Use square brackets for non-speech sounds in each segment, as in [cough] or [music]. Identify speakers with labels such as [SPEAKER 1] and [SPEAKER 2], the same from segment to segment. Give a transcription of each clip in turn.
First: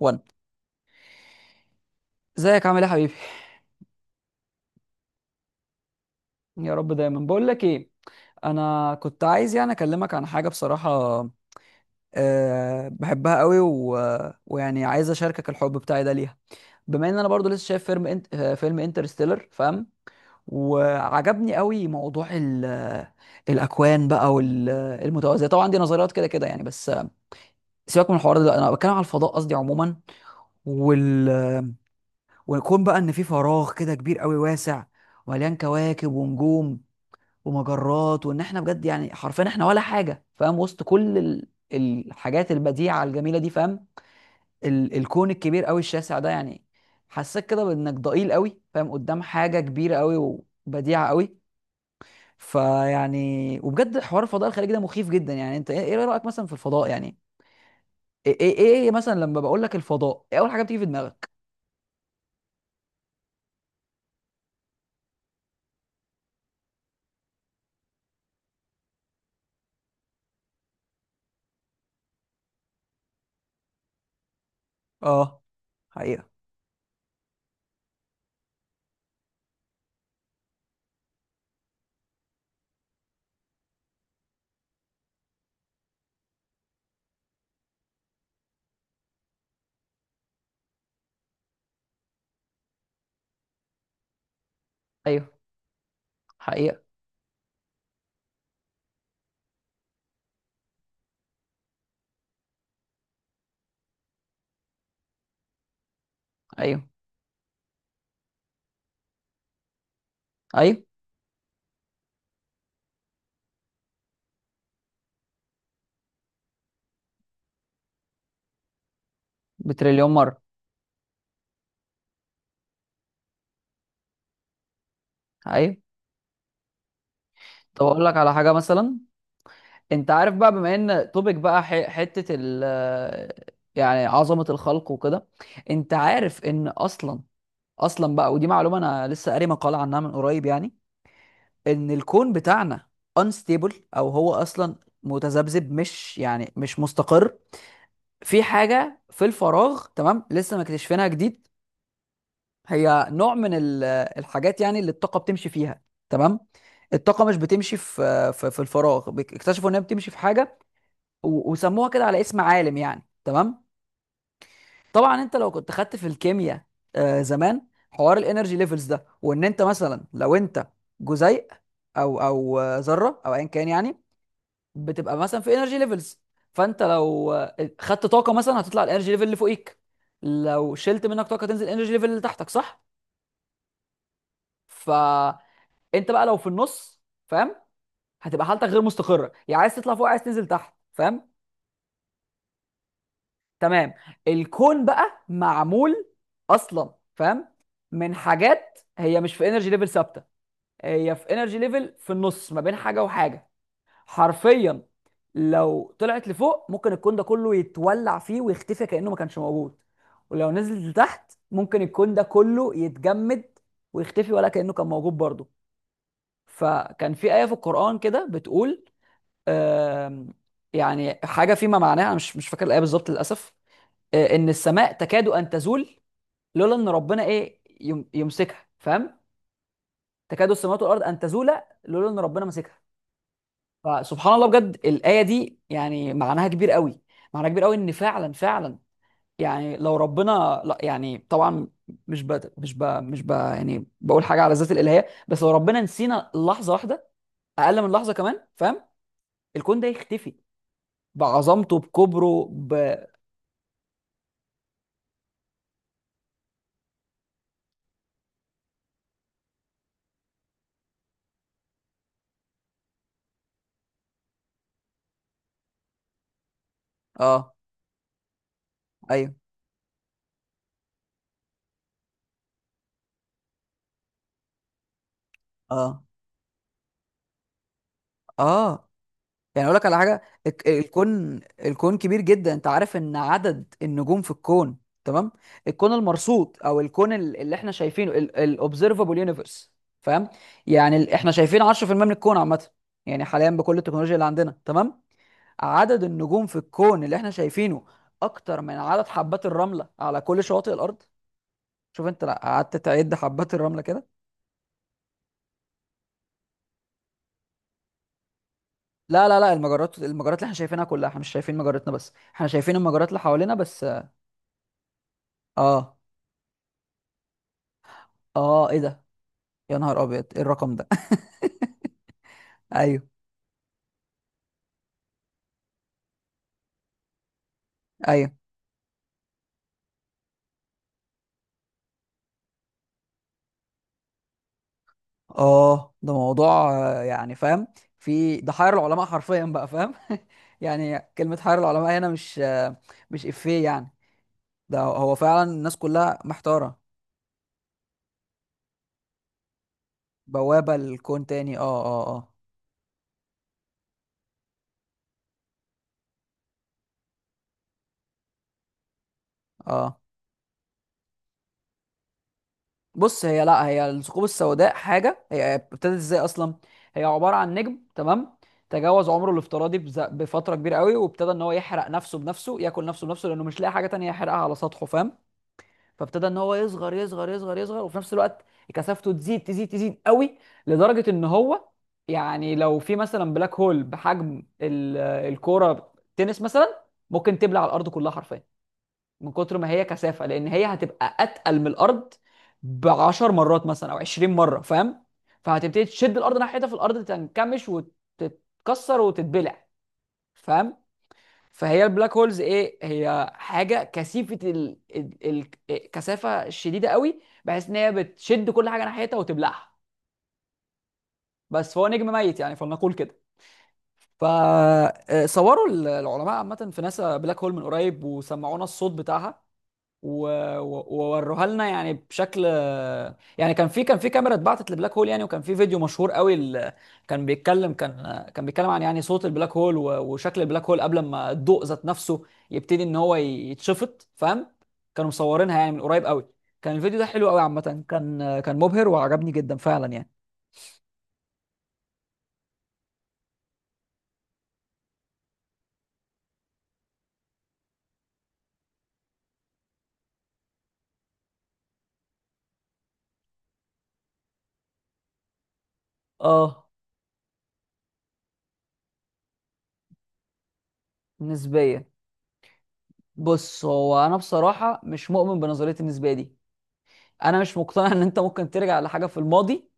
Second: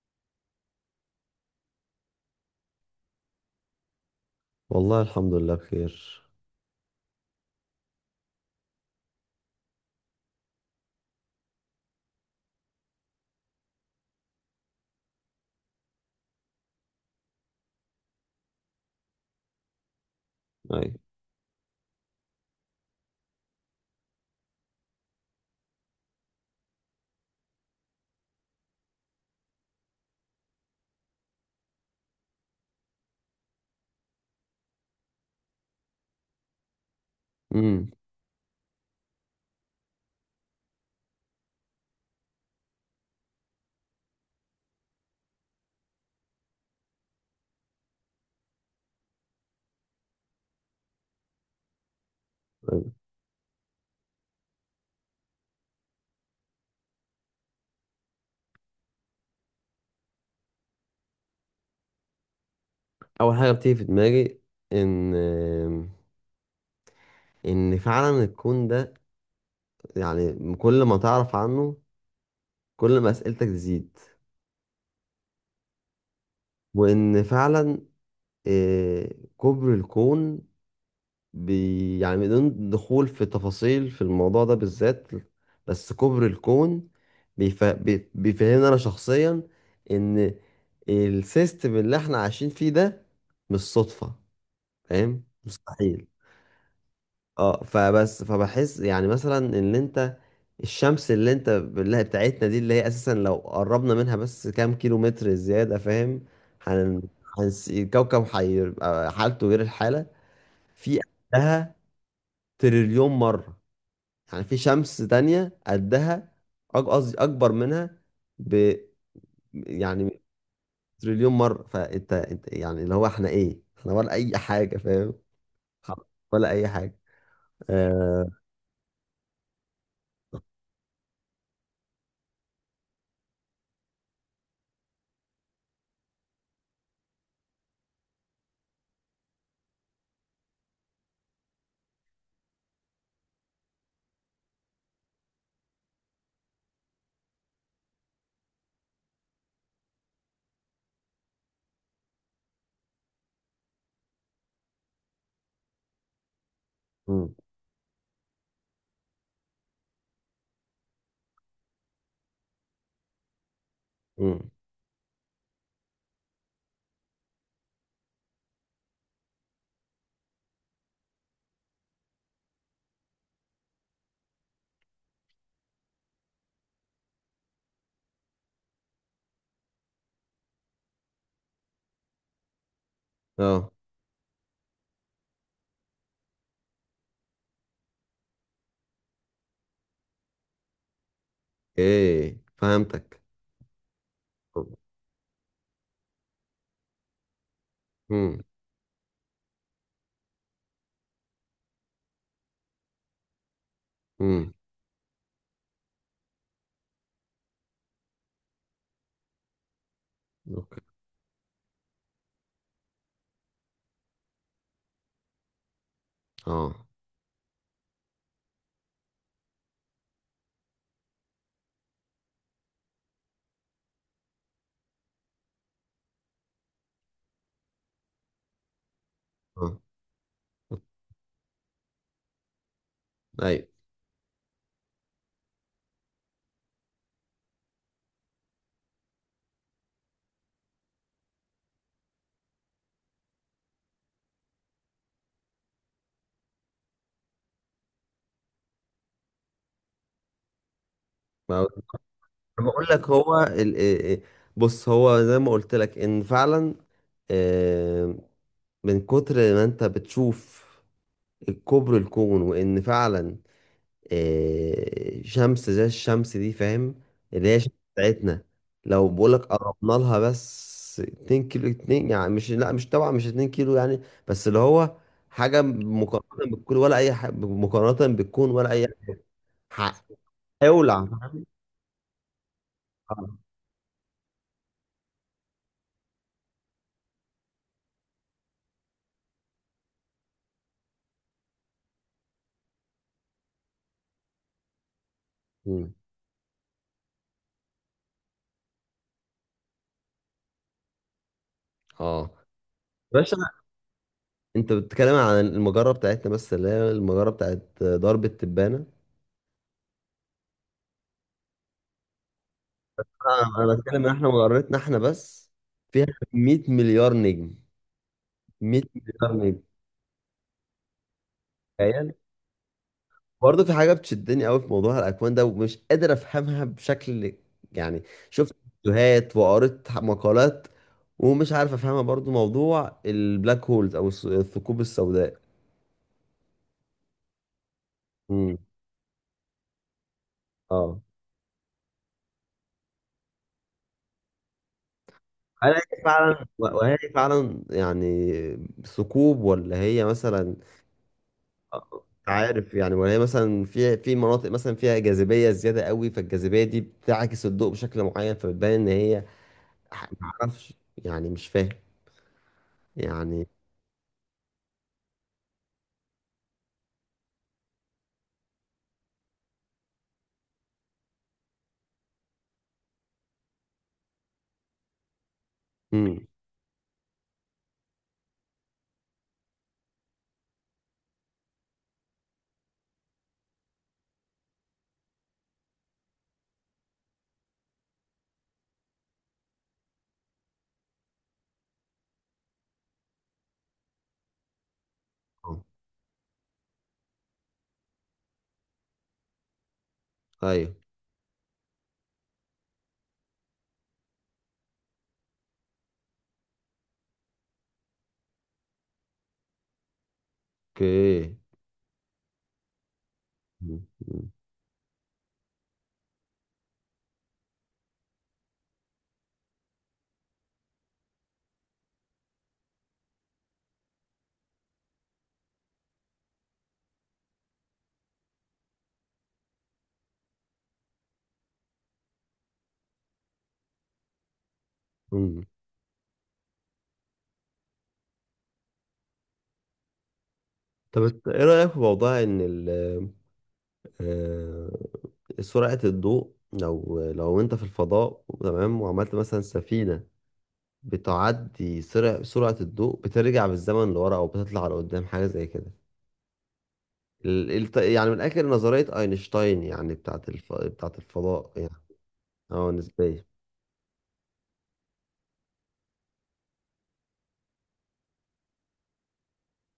[SPEAKER 1] وان، ازيك؟ عامل ايه يا حبيبي؟
[SPEAKER 2] والله الحمد لله بخير.
[SPEAKER 1] يا رب دايما. بقول لك ايه، انا كنت عايز يعني اكلمك عن حاجه بصراحه. أه، بحبها قوي ويعني عايز اشاركك الحب بتاعي ده ليها. بما ان انا برضو لسه شايف فيلم انت... آه، فيلم انترستيلر، فاهم.
[SPEAKER 2] أيوة.
[SPEAKER 1] وعجبني قوي موضوع الاكوان بقى والمتوازيه، طبعا دي نظريات كده كده يعني بس سيبك من الحوار ده، انا بتكلم على الفضاء قصدي عموما. وال... ويكون بقى ان في فراغ كده كبير قوي واسع، مليان كواكب ونجوم
[SPEAKER 2] امم.
[SPEAKER 1] ومجرات، وان احنا بجد يعني حرفيا احنا ولا حاجه، فاهم، وسط كل الحاجات البديعه الجميله دي، فاهم. الكون الكبير قوي الشاسع ده يعني حسيت كده بانك ضئيل قوي، فاهم، قدام حاجه كبيره قوي وبديعه قوي.
[SPEAKER 2] أيوة.
[SPEAKER 1] فيعني وبجد حوار الفضاء الخارجي ده مخيف جدا يعني. انت ايه رايك مثلا في الفضاء يعني؟ ايه ايه, إيه إيه مثلا لما بقول لك الفضاء، ايه اول حاجه بتيجي في دماغك؟
[SPEAKER 2] اول حاجه بتيجي في دماغي ان ان فعلا الكون ده، يعني كل ما تعرف عنه، كل ما اسئلتك تزيد،
[SPEAKER 1] اه، حقيقه.
[SPEAKER 2] وان فعلا آه، كبر الكون، يعني بدون دخول في تفاصيل في الموضوع ده بالذات، بس كبر الكون بيفهمني انا شخصيا، ان السيستم اللي احنا عايشين فيه ده مش صدفه، فاهم،
[SPEAKER 1] ايوه،
[SPEAKER 2] مستحيل.
[SPEAKER 1] حقيقه.
[SPEAKER 2] اه، فبس، فبحس يعني مثلا ان انت الشمس، اللي انت اللي هي بتاعتنا دي، اللي هي اساسا لو قربنا منها بس كام كيلو متر زيادة، فاهم،
[SPEAKER 1] ايوه.
[SPEAKER 2] هن... الكوكب هيبقى حالته غير الحالة،
[SPEAKER 1] ايوه،
[SPEAKER 2] في قدها تريليون مرة، يعني في شمس تانية قدها قصدي اكبر منها ب،
[SPEAKER 1] بتريليون
[SPEAKER 2] يعني،
[SPEAKER 1] مره.
[SPEAKER 2] تريليون مرة. فانت يعني، اللي هو احنا ايه، احنا ولا اي حاجة، فاهم،
[SPEAKER 1] ايوه.
[SPEAKER 2] ولا اي حاجة.
[SPEAKER 1] طب اقول لك
[SPEAKER 2] آه...
[SPEAKER 1] على حاجه مثلا، انت عارف بقى بما ان توبيك بقى حتة يعني عظمة الخلق وكده. انت عارف ان اصلا، بقى ودي معلومة انا لسه قاري مقالة عنها من قريب يعني، ان الكون بتاعنا unstable، او هو اصلا متذبذب، مش مستقر. في حاجة في الفراغ، تمام، لسه مكتشفينها جديد. هي نوع من الحاجات يعني اللي الطاقة بتمشي فيها، تمام. الطاقة
[SPEAKER 2] م.
[SPEAKER 1] مش بتمشي في الفراغ، اكتشفوا انها بتمشي في حاجة وسموها كده على اسم عالم يعني، تمام.
[SPEAKER 2] م.
[SPEAKER 1] طبعا انت لو كنت خدت في الكيمياء آه زمان، حوار الانرجي ليفلز ده، وان انت مثلا لو انت جزيء او ذره او ايا كان يعني، بتبقى مثلا في انرجي ليفلز. فانت لو خدت طاقه مثلا هتطلع الانرجي ليفل اللي فوقيك، لو شلت منك طاقه تنزل الانرجي ليفل اللي تحتك، صح؟
[SPEAKER 2] اه،
[SPEAKER 1] فانت بقى لو في النص، فاهم، هتبقى حالتك غير مستقره، يا عايز تطلع فوق عايز تنزل تحت، فاهم.
[SPEAKER 2] ايه فهمتك.
[SPEAKER 1] تمام. الكون بقى معمول اصلا، فاهم، من
[SPEAKER 2] امم،
[SPEAKER 1] حاجات هي مش في انرجي ليفل ثابته، هي في انرجي ليفل في النص ما بين حاجه وحاجه،
[SPEAKER 2] امم.
[SPEAKER 1] حرفيا. لو طلعت لفوق ممكن الكون ده كله يتولع فيه ويختفي كانه ما كانش موجود، ولو نزلت
[SPEAKER 2] اوكي.
[SPEAKER 1] لتحت ممكن الكون ده كله يتجمد ويختفي ولا كانه كان موجود برضه.
[SPEAKER 2] اه،
[SPEAKER 1] فكان في ايه في القران كده بتقول آم، يعني حاجه فيما معناها، أنا مش فاكر الايه بالظبط للاسف. ان السماء تكاد ان تزول لولا ان ربنا ايه يمسكها، فاهم.
[SPEAKER 2] اه.
[SPEAKER 1] تكاد السماوات والارض ان تزولا لولا ان ربنا مسكها.
[SPEAKER 2] ايوه.
[SPEAKER 1] فسبحان الله، بجد الايه دي يعني معناها كبير قوي، معناها كبير قوي، ان فعلا فعلا يعني لو ربنا، لا يعني طبعا، مش ب... مش ب... مش ب... يعني بقول حاجه على ذات الالهيه، بس لو ربنا نسينا لحظه واحده، اقل من لحظه كمان، فاهم، الكون ده يختفي
[SPEAKER 2] ما هو-
[SPEAKER 1] بعظمته بكبره
[SPEAKER 2] أنا
[SPEAKER 1] ب...
[SPEAKER 2] بقول لك إيه. بص، هو زي ما قلت لك ان فعلا، آه، من كتر ما انت بتشوف الكبر الكون وان فعلا، شمس زي الشمس دي، فاهم، اللي
[SPEAKER 1] اه.
[SPEAKER 2] هي الشمس بتاعتنا، لو
[SPEAKER 1] ايوه.
[SPEAKER 2] بقولك قربنا لها بس 2 كيلو، 2 يعني، مش، لا، مش طبعا، مش 2 كيلو يعني، بس اللي هو حاجة
[SPEAKER 1] اه
[SPEAKER 2] مقارنة بالكون، ولا أي حاجة، مقارنة بالكون، ولا أي
[SPEAKER 1] اه. يعني اقول لك على
[SPEAKER 2] حاجة
[SPEAKER 1] حاجه.
[SPEAKER 2] هيولع، فاهم؟
[SPEAKER 1] الكون كبير جدا، انت عارف ان
[SPEAKER 2] اه.
[SPEAKER 1] عدد النجوم في الكون، تمام، الكون المرصود او الكون اللي احنا شايفينه، الاوبزرفابل يونيفرس، فاهم، يعني احنا شايفين 10% من الكون عامه، يعني حاليا بكل التكنولوجيا اللي عندنا، تمام.
[SPEAKER 2] مم.
[SPEAKER 1] عدد النجوم في الكون اللي احنا شايفينه اكتر من عدد حبات الرمله على كل شواطئ الارض. شوف انت
[SPEAKER 2] آه.
[SPEAKER 1] لو قعدت تعد
[SPEAKER 2] باشا،
[SPEAKER 1] حبات الرمله كده.
[SPEAKER 2] انت بتتكلم عن المجرة بتاعتنا بس اللي هي المجرة بتاعت درب التبانة؟
[SPEAKER 1] لا لا لا، المجرات اللي احنا شايفينها كلها، احنا مش شايفين مجرتنا بس، احنا شايفين المجرات اللي حوالينا
[SPEAKER 2] أنا
[SPEAKER 1] بس.
[SPEAKER 2] بتكلم ان احنا مجرتنا احنا بس،
[SPEAKER 1] اه
[SPEAKER 2] فيها 100 مليار نجم،
[SPEAKER 1] اه، ايه
[SPEAKER 2] 100
[SPEAKER 1] ده؟
[SPEAKER 2] مليار نجم،
[SPEAKER 1] يا نهار ابيض، ايه الرقم ده؟
[SPEAKER 2] تخيل.
[SPEAKER 1] [laughs] ايوه.
[SPEAKER 2] برضه في حاجه بتشدني قوي في موضوع الاكوان ده ومش قادر افهمها بشكل، يعني،
[SPEAKER 1] ايوه،
[SPEAKER 2] شفت فيديوهات وقريت مقالات، ومش عارف افهمها برضه، موضوع البلاك هولز او الثقوب السوداء.
[SPEAKER 1] اه، ده موضوع يعني فاهم، في ده
[SPEAKER 2] امم.
[SPEAKER 1] حير العلماء حرفيا بقى، فاهم [laughs] يعني
[SPEAKER 2] اه.
[SPEAKER 1] كلمة حير العلماء هنا مش افيه يعني، ده هو فعلا
[SPEAKER 2] هل
[SPEAKER 1] الناس
[SPEAKER 2] هي
[SPEAKER 1] كلها
[SPEAKER 2] فعلا،
[SPEAKER 1] محتارة.
[SPEAKER 2] وهي فعلا يعني، ثقوب، ولا هي مثلا،
[SPEAKER 1] بوابة لكون تاني؟ اه اه
[SPEAKER 2] مش
[SPEAKER 1] اه
[SPEAKER 2] عارف يعني، ولا هي مثلا، في مناطق مثلا فيها جاذبيه زياده قوي، فالجاذبيه دي بتعكس الضوء بشكل معين، فبتبان ان هي،
[SPEAKER 1] اه.
[SPEAKER 2] ما اعرفش، يعني مش فاهم.
[SPEAKER 1] بص، هي،
[SPEAKER 2] يعني،
[SPEAKER 1] لا، هي الثقوب السوداء حاجة، هي ابتدت ازاي اصلا؟ هي عبارة عن نجم، تمام، تجاوز عمره الافتراضي بفترة كبيرة قوي وابتدى ان هو يحرق نفسه بنفسه، ياكل نفسه بنفسه، لانه مش لاقي حاجة تانية يحرقها على سطحه، فاهم. فابتدى
[SPEAKER 2] امم،
[SPEAKER 1] ان هو يصغر يصغر يصغر يصغر، وفي نفس الوقت كثافته تزيد تزيد تزيد قوي، لدرجه ان هو يعني لو في مثلا بلاك هول بحجم الكوره تنس مثلا، ممكن تبلع الارض كلها حرفيا من كتر ما هي كثافه، لان هي هتبقى اتقل من الارض ب 10 مرات مثلا او 20 مره، فاهم. فهتبتدي تشد الارض ناحيتها، في الارض تنكمش وتتكسر وتتبلع،
[SPEAKER 2] ايوه،
[SPEAKER 1] فاهم. فهي البلاك هولز ايه، هي حاجه كثيفه كثافه شديده قوي، بحيث ان هي بتشد كل حاجه ناحيتها وتبلعها.
[SPEAKER 2] اوكي.
[SPEAKER 1] بس فهو نجم ميت يعني، فلنقول كده.
[SPEAKER 2] مم. مم.
[SPEAKER 1] فصوروا العلماء عامه في ناسا بلاك هول من قريب وسمعونا الصوت بتاعها ووروها لنا يعني بشكل يعني. كان في كاميرا اتبعتت لبلاك هول يعني، وكان في فيديو مشهور قوي ال- كان بيتكلم كان كان بيتكلم عن يعني صوت البلاك هول وشكل البلاك هول، قبل ما الضوء ذات نفسه يبتدي ان هو يتشفط، فاهم. كانوا
[SPEAKER 2] مم.
[SPEAKER 1] مصورينها يعني من قريب قوي. كان الفيديو ده حلو قوي عامة، كان مبهر وعجبني جدا فعلا يعني.
[SPEAKER 2] طب، ايه رأيك في موضوع ان آه، سرعة الضوء، لو انت في الفضاء، تمام، وعملت مثلا سفينة بتعدي سرعة الضوء، بترجع بالزمن لورا او بتطلع لقدام، حاجة زي كده،
[SPEAKER 1] اه،
[SPEAKER 2] يعني من الاخر نظرية اينشتاين، يعني، بتاعت الفضاء يعني.
[SPEAKER 1] نسبيا.
[SPEAKER 2] اه، نسبية.
[SPEAKER 1] بص هو انا بصراحة مش مؤمن بنظرية النسبية دي. انا مش مقتنع ان انت ممكن ترجع لحاجة في الماضي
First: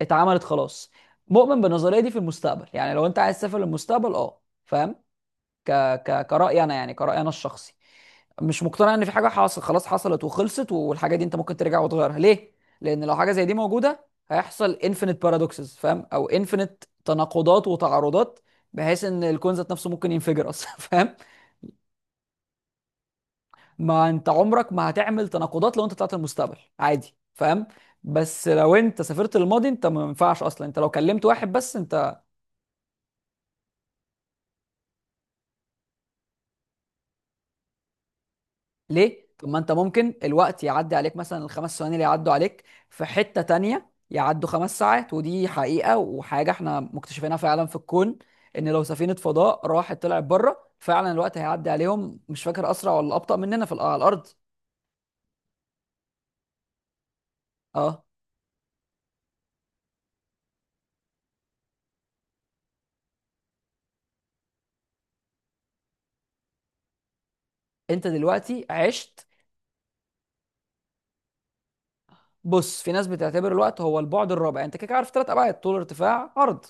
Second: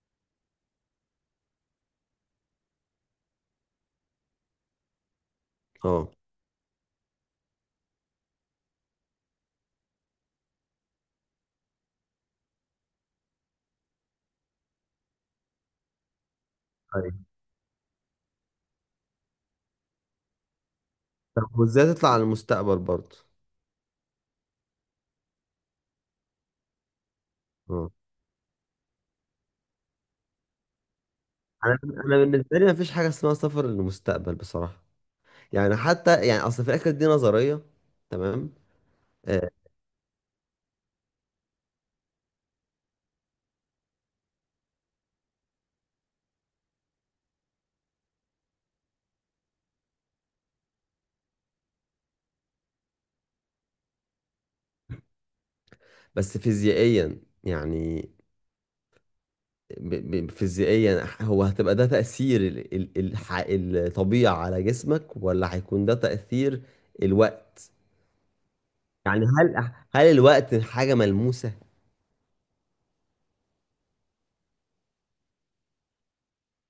[SPEAKER 1] اتعملت خلاص. مؤمن بالنظريه دي في المستقبل، يعني لو انت عايز تسافر للمستقبل اه، فاهم. ك...
[SPEAKER 2] اه،
[SPEAKER 1] كرأي انا يعني، كرأي انا الشخصي، مش مقتنع ان في حاجه حاصل خلاص، حصلت وخلصت، والحاجه دي انت ممكن ترجع وتغيرها، ليه؟ لان لو حاجه زي دي موجوده، هيحصل انفينيت بارادوكسز فاهم، او انفينيت
[SPEAKER 2] ايوه.
[SPEAKER 1] تناقضات وتعارضات، بحيث ان الكون ذات نفسه ممكن ينفجر اصلا [laughs] فاهم.
[SPEAKER 2] طب وازاي تطلع على المستقبل برضه؟
[SPEAKER 1] ما انت عمرك ما هتعمل تناقضات لو انت طلعت المستقبل عادي، فاهم.
[SPEAKER 2] آه.
[SPEAKER 1] بس لو انت سافرت للماضي، انت ما ينفعش اصلا، انت لو كلمت واحد بس.
[SPEAKER 2] انا أنا بالنسبه لي مفيش حاجه اسمها سفر للمستقبل بصراحه، يعني حتى، يعني اصل في الاخر دي نظريه، تمام.
[SPEAKER 1] ليه؟ طب
[SPEAKER 2] آه
[SPEAKER 1] ما انت ممكن الوقت يعدي عليك مثلا الـ 5 ثواني اللي يعدوا عليك في حتة تانية يعدوا 5 ساعات، ودي حقيقة وحاجة احنا مكتشفينها فعلا في الكون، ان لو سفينة فضاء راحت طلعت بره، فعلا الوقت هيعدي عليهم مش فاكر اسرع ولا ابطأ مننا في على الارض.
[SPEAKER 2] بس فيزيائيا،
[SPEAKER 1] اه.
[SPEAKER 2] يعني، فيزيائيا، هو هتبقى ده تاثير الطبيعه على جسمك، ولا هيكون ده تاثير الوقت؟
[SPEAKER 1] انت دلوقتي
[SPEAKER 2] يعني،
[SPEAKER 1] عشت.
[SPEAKER 2] هل الوقت حاجه ملموسه؟
[SPEAKER 1] بص، في ناس بتعتبر الوقت هو البعد الرابع. انت كده كده عارف ثلاث ابعاد، طول ارتفاع عرض.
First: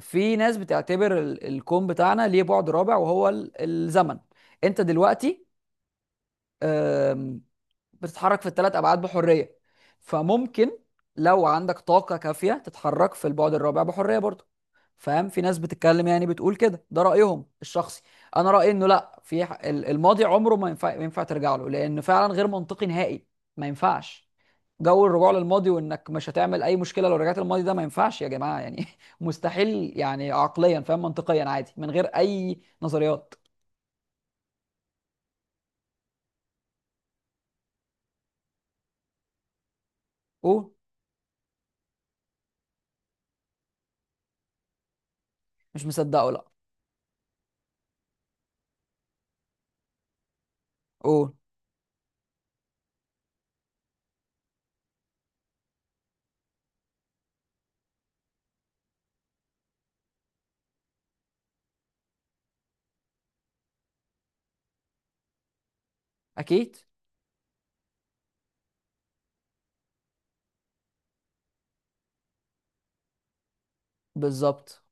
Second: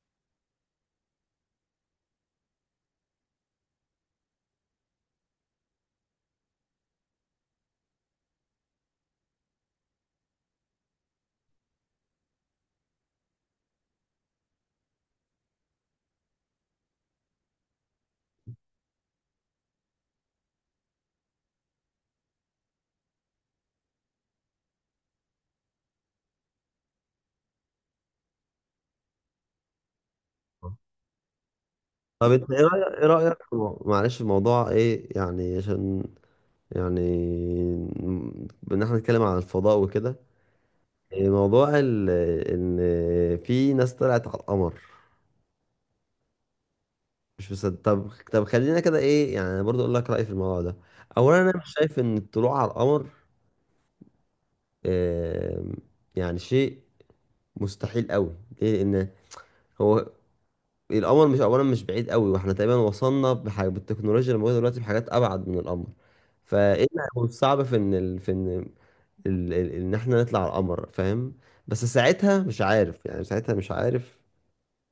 [SPEAKER 1] في ناس بتعتبر الكون بتاعنا ليه بعد رابع، وهو الزمن. انت دلوقتي بتتحرك في الثلاث ابعاد بحريه، فممكن لو عندك طاقه كافيه تتحرك في البعد الرابع بحريه برضه، فاهم. في ناس بتتكلم يعني بتقول كده، ده رايهم الشخصي. انا رايي انه لا، في الماضي عمره ما ينفع ترجع له، لانه فعلا غير منطقي نهائي، ما ينفعش. جو الرجوع للماضي وانك مش هتعمل اي مشكله لو رجعت للماضي، ده ما ينفعش يا جماعه يعني [laughs] مستحيل يعني عقليا فاهم، منطقيا عادي من غير
[SPEAKER 2] طب انت
[SPEAKER 1] اي
[SPEAKER 2] ايه رايك، ايه
[SPEAKER 1] نظريات.
[SPEAKER 2] رايك في معلش، الموضوع ايه يعني، عشان يعني، ان احنا نتكلم عن الفضاء وكده،
[SPEAKER 1] قول.
[SPEAKER 2] موضوع ان في ناس طلعت على القمر.
[SPEAKER 1] مش مصدقه، لا.
[SPEAKER 2] مش مصدق؟ طب، طب، خلينا كده، ايه يعني، أنا برضو اقول لك رايي في الموضوع ده.
[SPEAKER 1] قول.
[SPEAKER 2] اولا، انا مش شايف ان الطلوع على القمر آم، يعني شيء مستحيل قوي، ليه؟ لان هو القمر، مش، اولا مش بعيد قوي، واحنا تقريبا وصلنا بحاجة بالتكنولوجيا اللي موجوده دلوقتي، بحاجات ابعد من القمر، فايه
[SPEAKER 1] اكيد.
[SPEAKER 2] اللي هيكون صعب في ان ان احنا نطلع على القمر، فاهم، بس ساعتها مش عارف، يعني ساعتها مش عارف
[SPEAKER 1] بالظبط.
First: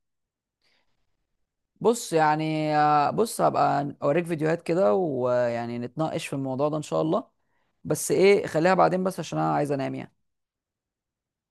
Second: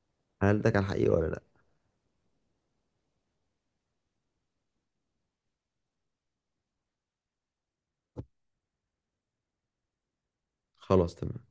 [SPEAKER 2] هل ده كان حقيقي ولا لا.
[SPEAKER 1] بص يعني آه، بص هبقى اوريك فيديوهات كده ويعني نتناقش في الموضوع ده ان شاء الله، بس ايه خليها بعدين بس عشان انا عايز انام يعني.
[SPEAKER 2] خلاص، تمام.